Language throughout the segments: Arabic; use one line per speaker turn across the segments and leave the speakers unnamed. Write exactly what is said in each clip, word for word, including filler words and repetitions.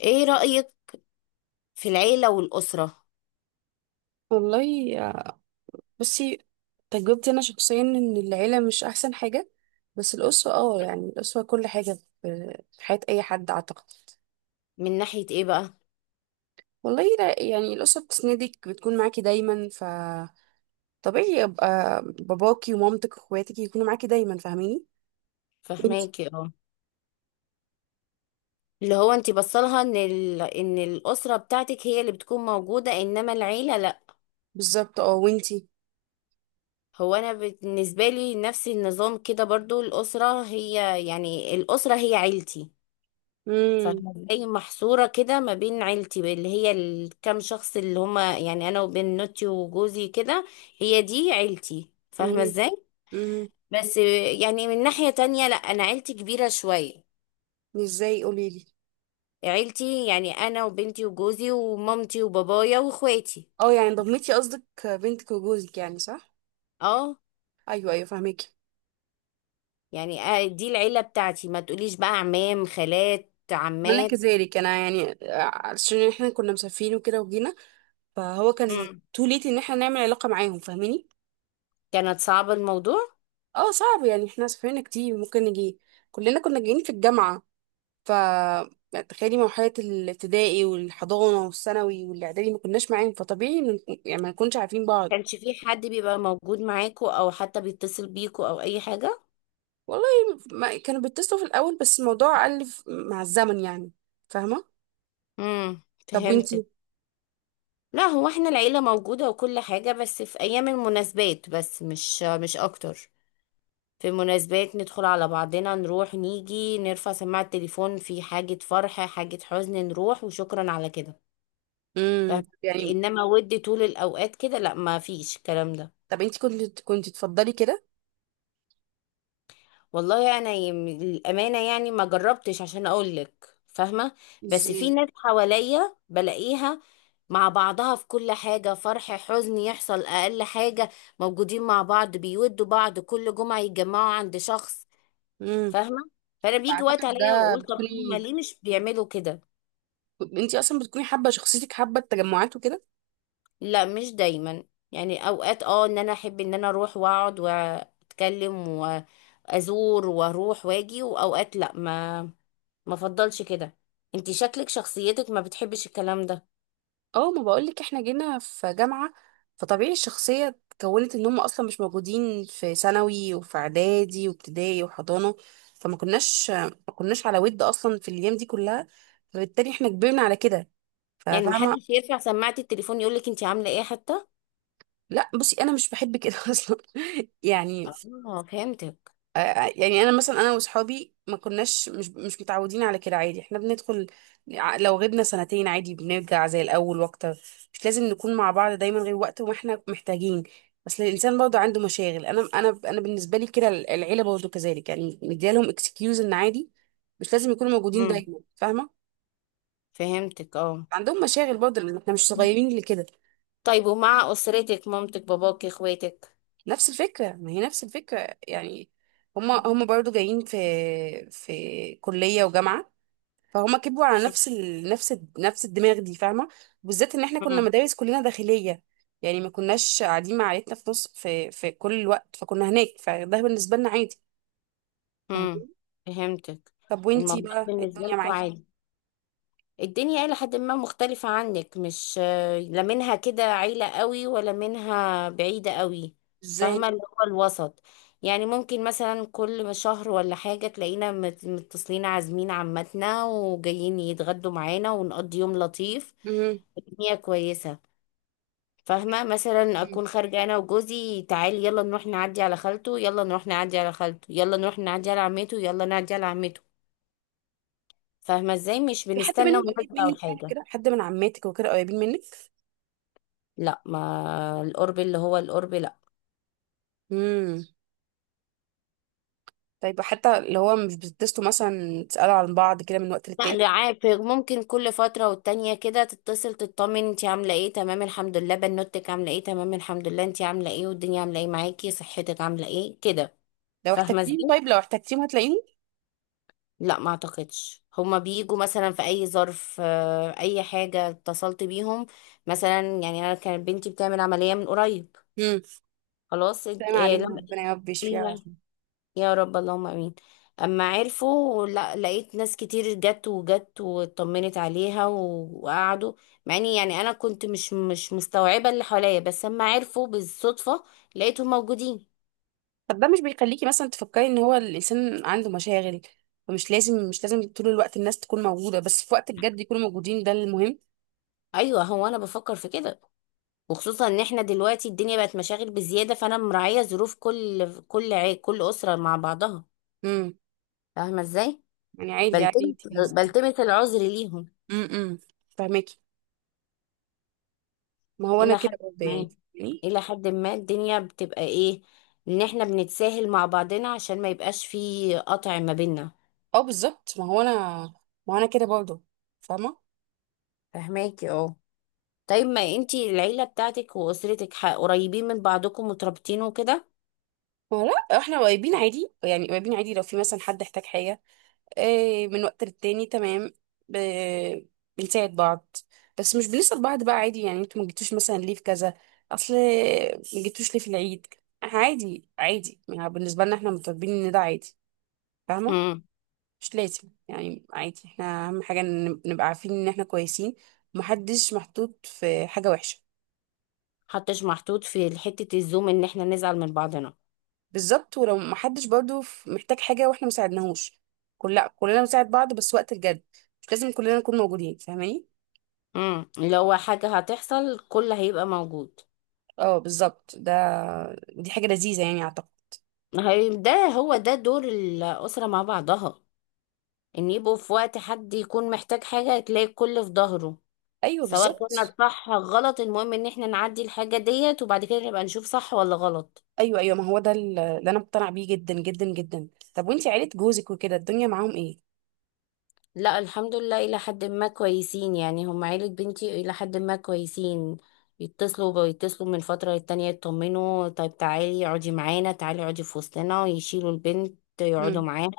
ايه رأيك في العيلة والأسرة؟
والله آه، بصي. تجربتي انا شخصيا ان العيله مش احسن حاجه. بس الاسره اه يعني الاسره كل حاجه في في حياه اي حد اعتقد.
من ناحية ايه بقى؟
والله لا، يعني الاسره بتسندك، بتكون معاكي دايما. ف طبيعي يبقى باباكي ومامتك واخواتك يكونوا معاكي دايما، فاهميني؟ وانتي؟
فهماكي، اه. اللي هو انتي بصلها ان ال... ان الأسرة بتاعتك هي اللي بتكون موجودة، انما العيلة لا.
بالظبط اه، وانتي؟
هو انا بالنسبة لي نفس النظام كده برضو، الأسرة هي يعني الأسرة هي عيلتي.
امم.
فاهمة؟ زي محصورة كده ما بين عيلتي اللي هي الكام شخص اللي هما يعني انا وبنوتي وجوزي كده. هي دي عيلتي، فاهمة
امم.
ازاي؟
امم.
بس يعني من ناحية تانية لا، انا عيلتي كبيرة شوية.
ازاي؟ قوليلي.
عيلتي يعني انا وبنتي وجوزي ومامتي وبابايا واخواتي.
اه، يعني ضمتي قصدك بنتك وجوزك يعني، صح؟
اه
ايوه ايوه، فاهمك.
يعني آه، دي العيله بتاعتي، ما تقوليش بقى عمام خالات
انا
عمات.
كذلك، انا يعني عشان احنا كنا مسافرين وكده وجينا. فهو كان
مم.
تو ليت ان احنا نعمل علاقه معاهم، فاهماني؟
كانت صعبة الموضوع.
اه صعب، يعني احنا سافرنا كتير، ممكن نجي كلنا كنا جايين في الجامعه. ف تخيلي مرحله الابتدائي والحضانه والثانوي والاعدادي ما كناش معاهم، فطبيعي إن- يعني ما نكونش عارفين بعض.
كانش في حد بيبقى موجود معاكو او حتى بيتصل بيكو او اي حاجه؟
والله ما كانوا بيتصلوا في الاول، بس الموضوع قل ف- مع الزمن يعني، فاهمه؟
امم.
طب
فهمتك.
وانتي؟
لا هو احنا العيله موجوده وكل حاجه، بس في ايام المناسبات بس، مش مش اكتر. في مناسبات ندخل على بعضنا، نروح نيجي نرفع سماعة التليفون، في حاجة فرح حاجة حزن نروح، وشكرا على كده. فاهم؟
امم يعني.
انما ود طول الاوقات كده لا، ما فيش الكلام ده.
طب انتي كنت كنت تفضلي كده؟
والله انا يم... الامانة يعني ما جربتش عشان اقول لك، فاهمة؟ بس في
ازاي؟
ناس حواليا بلاقيها مع بعضها في كل حاجة، فرح حزن يحصل اقل حاجة موجودين مع بعض، بيودوا بعض، كل جمعة يتجمعوا عند شخص. فاهمه؟ فانا بيجي وقت
اعتقد
عليا
ده
واقول طب هم
بتكوني،
ليه مش بيعملوا كده؟
انتي اصلا بتكوني حابه شخصيتك، حابه التجمعات وكده.
لا مش دايما، يعني اوقات اه ان انا احب ان انا اروح واقعد واتكلم وازور واروح واجي، واوقات لا ما ما افضلش كده. انت شكلك شخصيتك ما بتحبش الكلام ده.
اه، ما بقولك احنا جينا في جامعه، فطبيعي الشخصيه اتكونت ان هم اصلا مش موجودين في ثانوي وفي اعدادي وابتدائي وحضانه. فما كناش ما كناش على ود اصلا في الايام دي كلها، فبالتالي احنا كبرنا على كده،
يعني محدش
ففاهمه.
يرفع سماعة التليفون يقولك انت عامله ايه حتى؟
لا، بصي انا مش بحب كده اصلا يعني.
اه، فهمتك.
آه، يعني انا مثلا انا واصحابي ما كناش مش مش متعودين على كده، عادي احنا بندخل. ع- لو غبنا سنتين عادي بنرجع زي الاول واكتر. مش لازم نكون مع بعض دايما، غير وقت وما احنا محتاجين. بس الانسان برضه عنده مشاغل. انا انا انا بالنسبه لي كده، العيله برضه كذلك يعني، مديالهم اكسكيوز ان عادي. مش لازم يكونوا موجودين
امم،
دايما، فاهمه؟
فهمتك اه.
عندهم مشاغل برضه، لان احنا مش صغيرين لكده.
طيب ومع اسرتك، مامتك باباك اخواتك؟
نفس الفكره، ما هي نفس الفكره يعني. هما هما برضه جايين في في كليه وجامعه. فهما كبروا على نفس ال... نفس ال... نفس الدماغ دي، فاهمه؟ بالذات ان احنا كنا
مم.
مدارس كلنا داخليه. يعني ما كناش قاعدين مع عيلتنا في نص في في كل الوقت، فكنا هناك، فده بالنسبه لنا عادي.
امم،
فاهمين؟
فهمتك.
طب وانتي
الموضوع
بقى
بالنسبة
الدنيا
لكم
معاكي
عادي. الدنيا إلى حد ما مختلفة عنك، مش آه، لا منها كده عيلة قوي ولا منها بعيدة قوي.
ازاي؟
فاهمة؟ اللي هو الوسط. يعني ممكن مثلا كل شهر ولا حاجة تلاقينا مت- متصلين، عازمين عمتنا وجايين يتغدوا معانا ونقضي يوم لطيف.
امم.
الدنيا كويسة. فاهمة؟ مثلا أكون خارجة أنا وجوزي، تعالي يلا نروح نعدي على خالته، يلا نروح نعدي على خالته، يلا نروح نعدي على عمته، يلا نعدي على عمته. فاهمة ازاي؟ مش
في حد
بنستنى
منهم قريب
مناسبة او
منك يعني؟
حاجة.
كده حد من عماتك وكده قريبين منك؟
لا، ما القرب اللي هو القرب لا.
امم. طيب حتى اللي هو مش بتتصلوا مثلا، تسالوا عن بعض كده من وقت
لا
للتاني؟
ده عارف ممكن كل فترة والتانية كده تتصل تطمن، انتي عاملة ايه، تمام الحمد لله، بنوتك عاملة ايه، تمام الحمد لله، انتي عاملة ايه، والدنيا عاملة ايه معاكي، صحتك عاملة ايه كده.
لو
فاهمة
احتجتيهم،
ازاي؟
طيب لو احتجتيهم هتلاقيهم؟
لا ما اعتقدش، هما بيجوا مثلا في اي ظرف، آه، اي حاجة اتصلت بيهم. مثلا يعني انا كانت بنتي بتعمل عملية من قريب.
امم.
خلاص، اد-
سلام
إيه.
علينا،
لما
ربنا يا رب يشفيها.
يا رب، اللهم امين. اما عرفوا، لا، لقيت ناس كتير جت وجت واطمنت عليها و- وقعدوا، مع اني يعني انا كنت مش مش مستوعبه اللي حواليا، بس اما عرفوا بالصدفه لقيتهم موجودين.
طب ده مش بيخليكي مثلا تفكري ان هو الانسان عنده مشاغل؟ فمش لازم مش لازم طول الوقت الناس تكون موجوده، بس في وقت الجد يكونوا موجودين، ده المهم.
ايوه هو انا بفكر في كده، وخصوصا ان احنا دلوقتي الدنيا بقت مشاغل بزياده، فانا مراعيه ظروف كل كل عي... كل اسره مع بعضها.
امم
فاهمه ازاي؟
يعني. عادي عادي
بلتمس
انت بالنسبه.
بلتمس العذر ليهم.
امم، فاهماكي. ما هو انا
إلى
كده
حد
برضه يعني.
ما
يعني.
إلى حد ما الدنيا بتبقى إيه، إن إحنا بنتساهل مع بعضنا عشان ما يبقاش في قطع ما بينا.
اه بالظبط، ما هو انا. ما هو انا كده برضه. فاهمه.
فهماكي اه. طيب ما انتي العيلة بتاعتك وأسرتك ح- قريبين من بعضكم مترابطين وكده؟
ما هو لا، احنا قريبين عادي يعني، قريبين عادي. لو في مثلا حد احتاج حاجه آه، من وقت للتاني تمام. ب... بنساعد بعض. بس مش بنسأل بعض بقى. عادي يعني انتوا ما جيتوش مثلا ليه في كذا. اصل ما جيتوش ليه في العيد. عادي عادي، يعني بالنسبة لنا احنا متربيين ان ده عادي، فاهمة؟
امم،
مش لازم يعني. عادي، احنا اهم حاجة إن نبقى عارفين ان احنا كويسين ومحدش محطوط في حاجة وحشة.
حتش محطوط في حتة الزوم إن إحنا نزعل من بعضنا.
بالظبط. ولو محدش برضو في- محتاج حاجة واحنا مساعدناهوش. كل لا، كلنا بنساعد بعض، بس وقت الجد. مش لازم كلنا نكون موجودين، فاهماني؟
امم، لو حاجة هتحصل كل هيبقى موجود.
اه بالظبط ده. دي حاجة لذيذة يعني اعتقد.
هي- ده هو ده دور الأسرة مع بعضها، إن يبقوا في وقت حد يكون محتاج حاجة تلاقي الكل في ظهره.
ايوه
سواء كنا
بالظبط.
صح غلط، المهم ان احنا نعدي الحاجة ديت، وبعد كده نبقى نشوف صح ولا غلط.
ايوه ايوه، ما هو ده ال- اللي انا مقتنعة بيه جدا جدا جدا. طب وانتي عيلة جوزك وكده، الدنيا معاهم ايه؟
لا الحمد لله، الى حد ما كويسين، يعني هم عيلة بنتي الى حد ما كويسين. يتصلوا بيتصلوا من فترة للتانية يطمنوا، طيب تعالي اقعدي معانا، تعالي اقعدي في وسطنا، ويشيلوا البنت يقعدوا
مم.
معانا.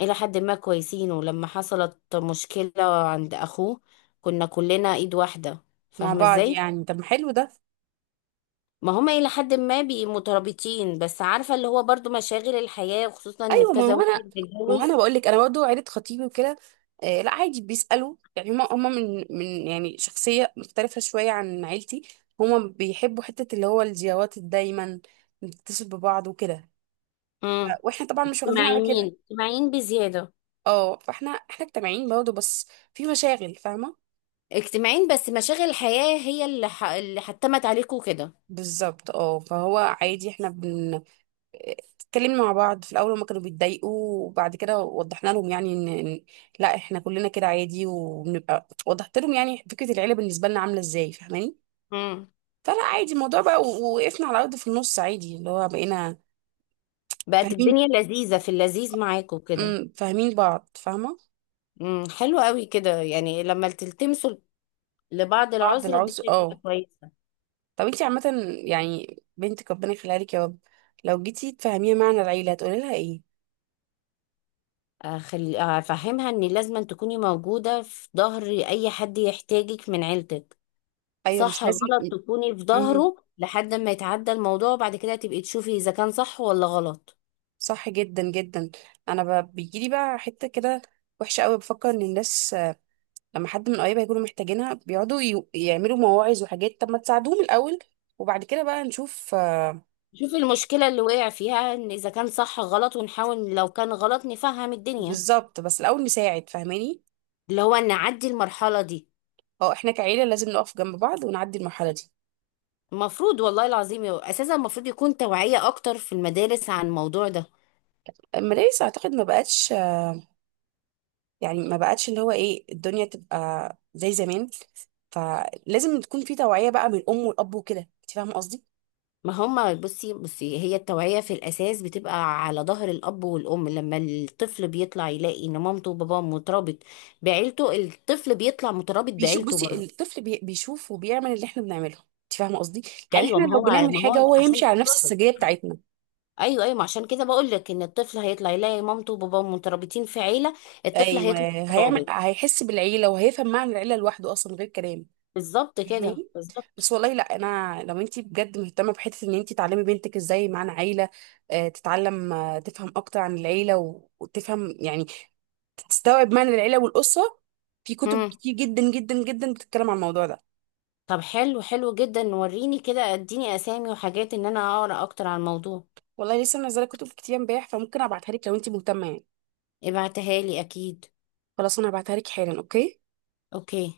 الى حد ما كويسين. ولما حصلت مشكلة عند اخوه كنا كلنا ايد واحدة،
مع
فاهمة
بعض
ازاي؟
يعني، طب ما حلو ده.
ما هما إلى حد ما بي مترابطين، بس عارفة اللي هو برضو مشاغل الحياة، وخصوصا إن
ايوه، ما
كذا
هو
واحد
انا ما هو انا
بيتجوز.
بقول لك، انا برضه عيلة خطيبي وكده. آه لا، عادي، بيسألوا يعني. هما هما من من يعني شخصية مختلفة شوية عن عيلتي. هما بيحبوا حتة اللي هو الزيارات دايما، نتصل ببعض وكده.
امم.
واحنا طبعا مش واخدين على
اجتماعيين،
كده.
اجتماعيين بزيادة.
اه، فاحنا احنا اجتماعيين برضه، بس في مشاغل، فاهمه؟
اجتماعيين، بس مشاغل الحياة هي اللي ح... اللي حتمت عليكوا كده.
بالظبط اه، فهو عادي. احنا بن اتكلمنا مع بعض في الاول، هما كانوا بيتضايقوا. وبعد كده وضحنا لهم يعني ان إن لا احنا كلنا كده عادي وبنبقى. وضحت لهم يعني فكره العيله بالنسبه لنا عامله ازاي، فاهماني؟
امم.
فلا عادي، الموضوع بقى و- وقفنا على الارض في النص، عادي، اللي هو بقينا
بقت
فاهمين.
الدنيا لذيذة، في اللذيذ معاكوا كده.
امم، فاهمين بعض، فاهمه.
امم، حلو قوي كده، يعني لما تلتمسوا لبعض
بعض
العذر
العذر
الدنيا تبقى
اه.
كويسة.
طب انتي عامه. يعني بنتك ربنا يخليها لك يا رب، لو جيتي تفهميها معنى العيله هتقولي لها ايه؟
أخل... أفهمها إن لازم تكوني موجودة في ظهر أي حد يحتاجك من عيلتك.
ايوه،
صح
مش لازم.
غلط تكوني في
امم.
ظهره لحد ما يتعدى الموضوع، وبعد كده تبقي تشوفي اذا كان صح ولا غلط.
صح جدا جدا. انا ب... بيجيلي بقى حته كده وحشه قوي، بفكر ان الناس آه، لما حد من قرايبها يكونوا محتاجينها بيقعدوا ي... يعملوا مواعظ وحاجات. طب ما تساعدوهم الاول وبعد كده بقى نشوف. آه،
شوفي المشكلة اللي وقع فيها، ان اذا كان صح غلط، ونحاول لو كان غلط نفهم الدنيا،
بالظبط، بس الاول نساعد، فاهماني؟
اللي هو نعدي المرحلة دي.
اه، احنا كعيله لازم نقف جنب بعض ونعدي المرحله دي.
المفروض والله العظيم، يو- اساسا المفروض يكون توعية اكتر في المدارس عن الموضوع ده.
المدارس اعتقد ما بقتش. آه، يعني ما بقتش اللي هو ايه الدنيا تبقى زي زمان، فلازم تكون في توعيه بقى من الام والاب وكده، انت فاهمه قصدي؟
ما هما، بصي بصي، هي التوعية في الاساس بتبقى على ظهر الاب والام. لما الطفل بيطلع يلاقي ان مامته وباباه مترابط بعيلته، الطفل بيطلع مترابط
بيشوف،
بعيلته
بصي
برضه.
الطفل بي- بيشوف وبيعمل اللي احنا بنعمله، انت فاهمه قصدي؟ يعني
ايوه
احنا
ما
لو
هو
بنعمل
ما
حاجه
هو
هو
عشان،
هيمشي على نفس السجيه بتاعتنا.
ايوه ايوه، ما عشان كده بقول لك ان الطفل هيطلع يلاقي مامته وباباه مترابطين في عيله، الطفل
ايوه،
هيطلع
هيعمل،
مترابط.
هيحس بالعيله وهيفهم معنى العيله لوحده، اصلا من غير كلام،
بالظبط كده،
فاهماني؟
بالظبط.
بس والله لا، انا لو انت بجد مهتمه بحته ان انت تعلمي بنتك ازاي معنى عيله، آه، تتعلم آه، تفهم اكتر عن العيله و- وتفهم يعني، تستوعب معنى العيله والاسره. في كتب
امم.
كتير جدا جدا جدا بتتكلم عن الموضوع ده.
طب حلو، حلو جدا، وريني كده، اديني اسامي وحاجات ان انا اقرا اكتر عن الموضوع.
والله لسه منزله كتب كتير امبارح، فممكن ابعتها لك لو انت مهتمه يعني.
ابعتها لي اكيد.
خلاص، انا هبعتها لك حالا. اوكي.
اوكي.